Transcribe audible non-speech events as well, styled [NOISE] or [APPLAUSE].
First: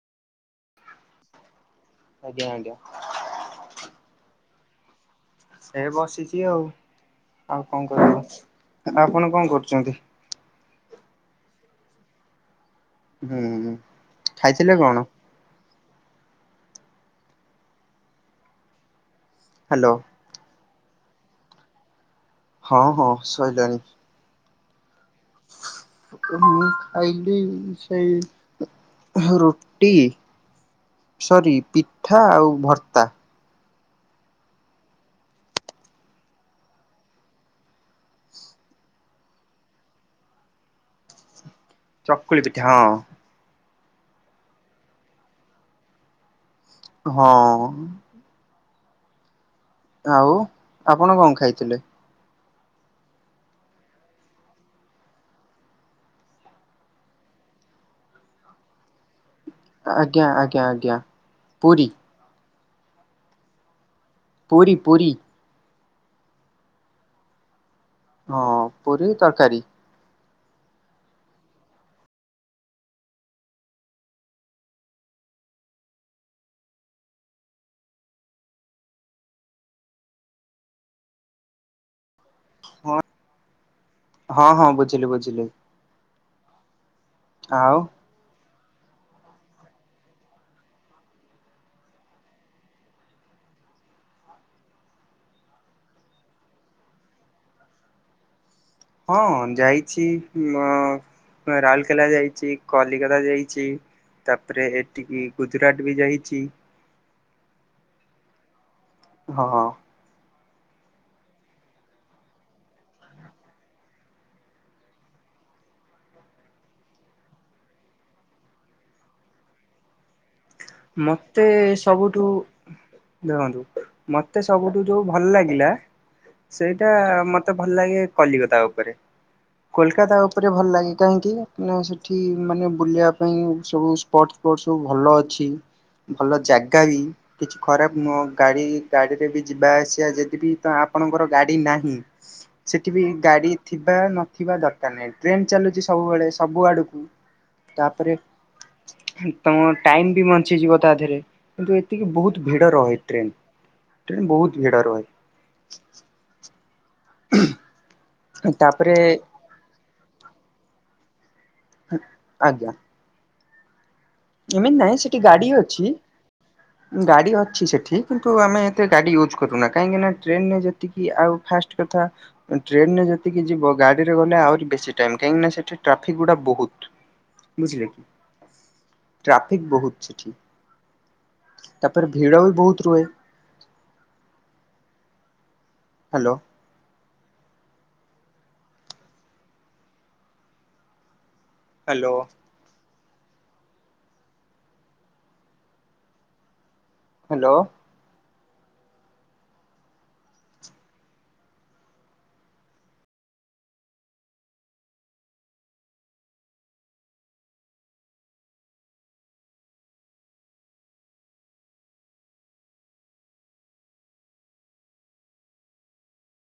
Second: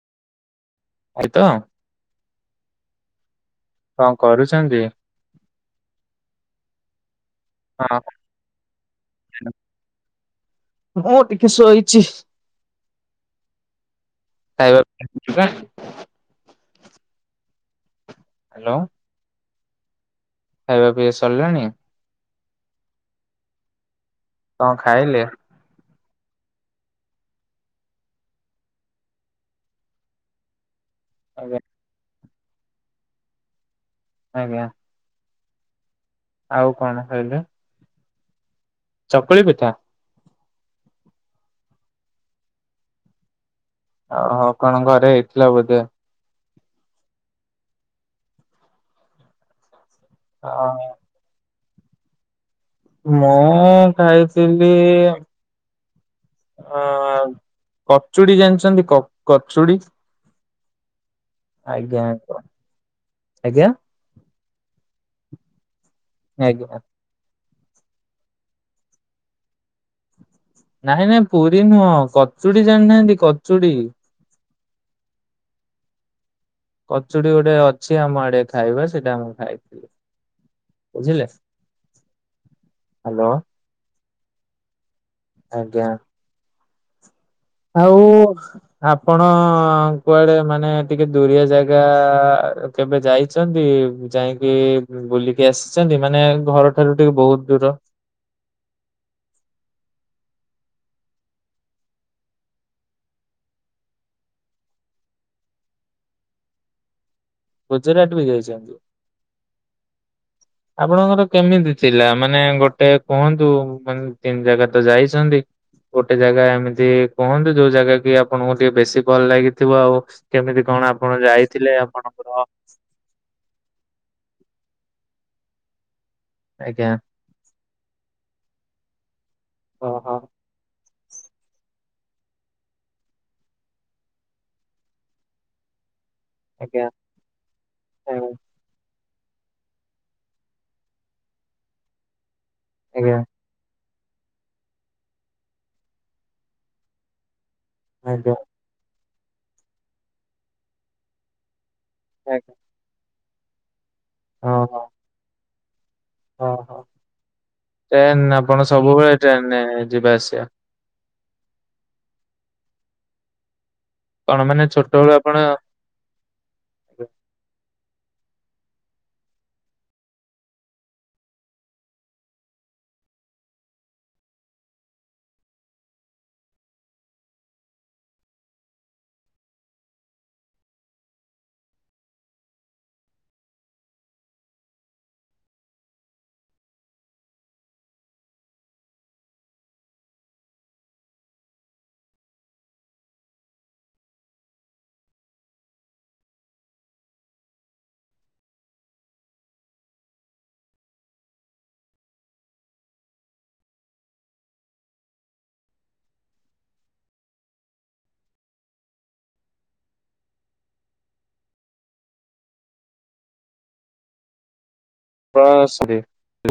ଏଇତ ଆଜ୍ଞା ଆଜ୍ଞା। କଣ କରୁଛନ୍ତି? ସେ ବସିଛି ଆଉ ଆଉ କଣ ହଁ କରିବ। ଆପଣ କଣ କରୁଛନ୍ତି? ମୁଁ ଟିକେ ଶୋଇଛି। ହୁଁ ଖାଇଥିଲେ ଖାଇବା କଣ? [UNINTELLIGIBLE] ହ୍ୟାଲୋ। ହ୍ୟାଲୋ ଖାଇବା ପିଇବା ସରିଲାଣି। ହଁ ହଁ ସଇଲାଣି। କଣ ଖାଇଲେ? ମୁଁ ଖାଇଲି ସେଇ ହୁଁ ରୁଟି ସରି ଆଜ୍ଞା ପିଠା ଆଉ ଭର୍ତ୍ତା। ଆଜ୍ଞା। ଆଉ କଣ ଖାଇଲେ? ଚକୁଳି ପିଠା। ଚକୁଳି ପିଠା ହଁ। ଓହୋ କଣ ଘରେ ହେଇଥିଲା ବୋଧେ। ହଁ। ଆଉ ଅ ଆପଣ କଣ ଖାଇଥିଲେ? ମୁଁ ଖାଇଥିଲି ଅ କଚୁଡି ଜାଣିଛନ୍ତି କ-କଚୁଡ଼ି ଆଜ୍ଞା ଆଜ୍ଞା ଆଜ୍ଞା। ପୁରୀ ଆଜ୍ଞା କ ଆଜ୍ଞା। ପୁରୀ ପୁରୀ। ଆଜ୍ଞା। ହଁ ପୁରୀ ତରକାରୀ। ନାଇଁ ନାଇଁ ପୁରୀ ନୁହଁ କଚୁଡି ଜାଣିନାହାନ୍ତି କଚୁଡି। କଚୁଡି ଗୋଟେ ଅଛି ଆମ ଆଡିଆ ଖାଇବା ସେଇଟା ମୁଁ ଖାଇଥିଲି। ବୁଝିଲେ ହ୍ୟାଲୋ। ହଁ ହଁ ବୁଝିଲି ବୁଝିଲି। ଆଜ୍ଞା। ଆଉ ଆପଣ କୁଆଡେ ମାନେ ଟିକେ ଦୁରିଆ ଜାଗା କେବେ ଯାଇ ଚନ୍ତି ଯାଇକି ବୁଲିକି ଆସିଛନ୍ତି ମାନେ ଘରଠାରୁ ଟିକେ ବହୁତ ଦୂର। ହଁ ଯାଇଛି ଉଁ ରାଉରକେଲା ଯାଇଛି କଲିକତା ଯାଇଛି। ତାପରେ ଏଠିକି ଗୁଜୁରାଟ ବି ଯାଇଛି। ଗୁଜୁରାଟ ବି ଯାଇଚନ୍ତି। ହଁ ହଁ। ଆପଣଙ୍କର କେମିତି ଥିଲା ମାନେ ଗୋଟେ କୁହନ୍ତୁ ମାନେ ତିନି ଜାଗା ତ ଯାଇଛନ୍ତି। ଗୋଟେ ଜାଗା ଏମିତି କୁହନ୍ତୁ ଯୋଉ ଜାଗା କି ଆପଣଙ୍କୁ ଟିକେ ବେଶୀ ଭଲ ଲାଗିଥିବ ଆଉ କେମିତି କଣ ଆପଣ ଯାଇଥିଲେ ଆପଣ? ନ୍ତୁ ଦେଖନ୍ତୁ ମତେ ସବୁଠୁ ଯୋଉ ଭଲ ଲାଗିଲା। ସେଇଟା ଆଜ୍ଞା ମତେ ଭଲ ଲାଗେ କଲକତା ଉପରେ ଓହୋ କୋଲକାତା ଉପରେ ଭଲ ଲାଗେ କାହିଁକି? ନା ସେଠି ମାନେ ବୁଲିବା ପାଇଁ ସବୁ ସ୍ପର୍ଟ ସ୍ପର୍ଟ ସବୁ ଭଲ ଅଛି। ଭଲ ଜାଗା ଆଜ୍ଞା ବି କିଛି ଖରାପ ନୁହଁ ଆଜ୍ଞା ଗାଡି ଗାଡ଼ିରେ ବି ଯିବା ଆସିବା ଯଦି ବିି ତ ଆପଣଙ୍କର ଗାଡ଼ି ନାହିଁ ସେଠି ବି ଆଜ୍ଞା ଗାଡ଼ି ଥିବା ନଥିବା ଦରକାର ନାହିଁ ଟ୍ରେନ୍ ଚାଲୁଛି ସବୁବେଳେ ସବୁ ଆଡ଼କୁ ତାପରେ ଆଜ୍ଞା ତମ ଟାଇମ ବି ବଞ୍ଚିଯିବ ତା ଦେହରେ। କିନ୍ତୁ ଏତିକି ବହୁତ ଆଜ୍ଞା। ଭିଡ ରହେ ଟ୍ରେନ ଟ୍ରେନ ବହୁତ ଭିଡ ରହେ। ଓ ହୋ ଟ୍ରେନ ଆପଣ ତାପରେ ସବୁବେଳେ ଟ୍ରେନ ଯିବା ଆସିବା? ଆଜ୍ଞା। କଣ ମାନେ ଏମିତି ନାଇଁ ଛୋଟବେଳୁ ସେଠି ଆପଣ ଗାଡି ଅଛି। ଗାଡ଼ି ଅଛି ସେଠି କିନ୍ତୁ ଆମେ ଏତେ ଗାଡ଼ି ୟୁଜ୍ କରୁନା କାହିଁକିନା ଟ୍ରେନ ରେ ଯେତିକି ଆଉ ଫାଷ୍ଟ କଥା ଟ୍ରେନରେ ଯେତିକି ଯିବ ଗାଡିରେ ଗଲେ ଆହୁରି ବେଶୀ ଟାଇମ କାହିଁକି ନା ସେଠି ଟ୍ରାଫିକ ଗୁଡା ବହୁତ। ବୁଝିଲେ କି? ଟ୍ରାଫିକ ବହୁତ ସେଠି ତାପରେ ଭିଡ ବି ବହୁତ ରୁହେ। ହ୍ୟାଲୋ। ହ୍ୟାଲୋ। ହ୍ୟାଲୋ। ହ ସେରେ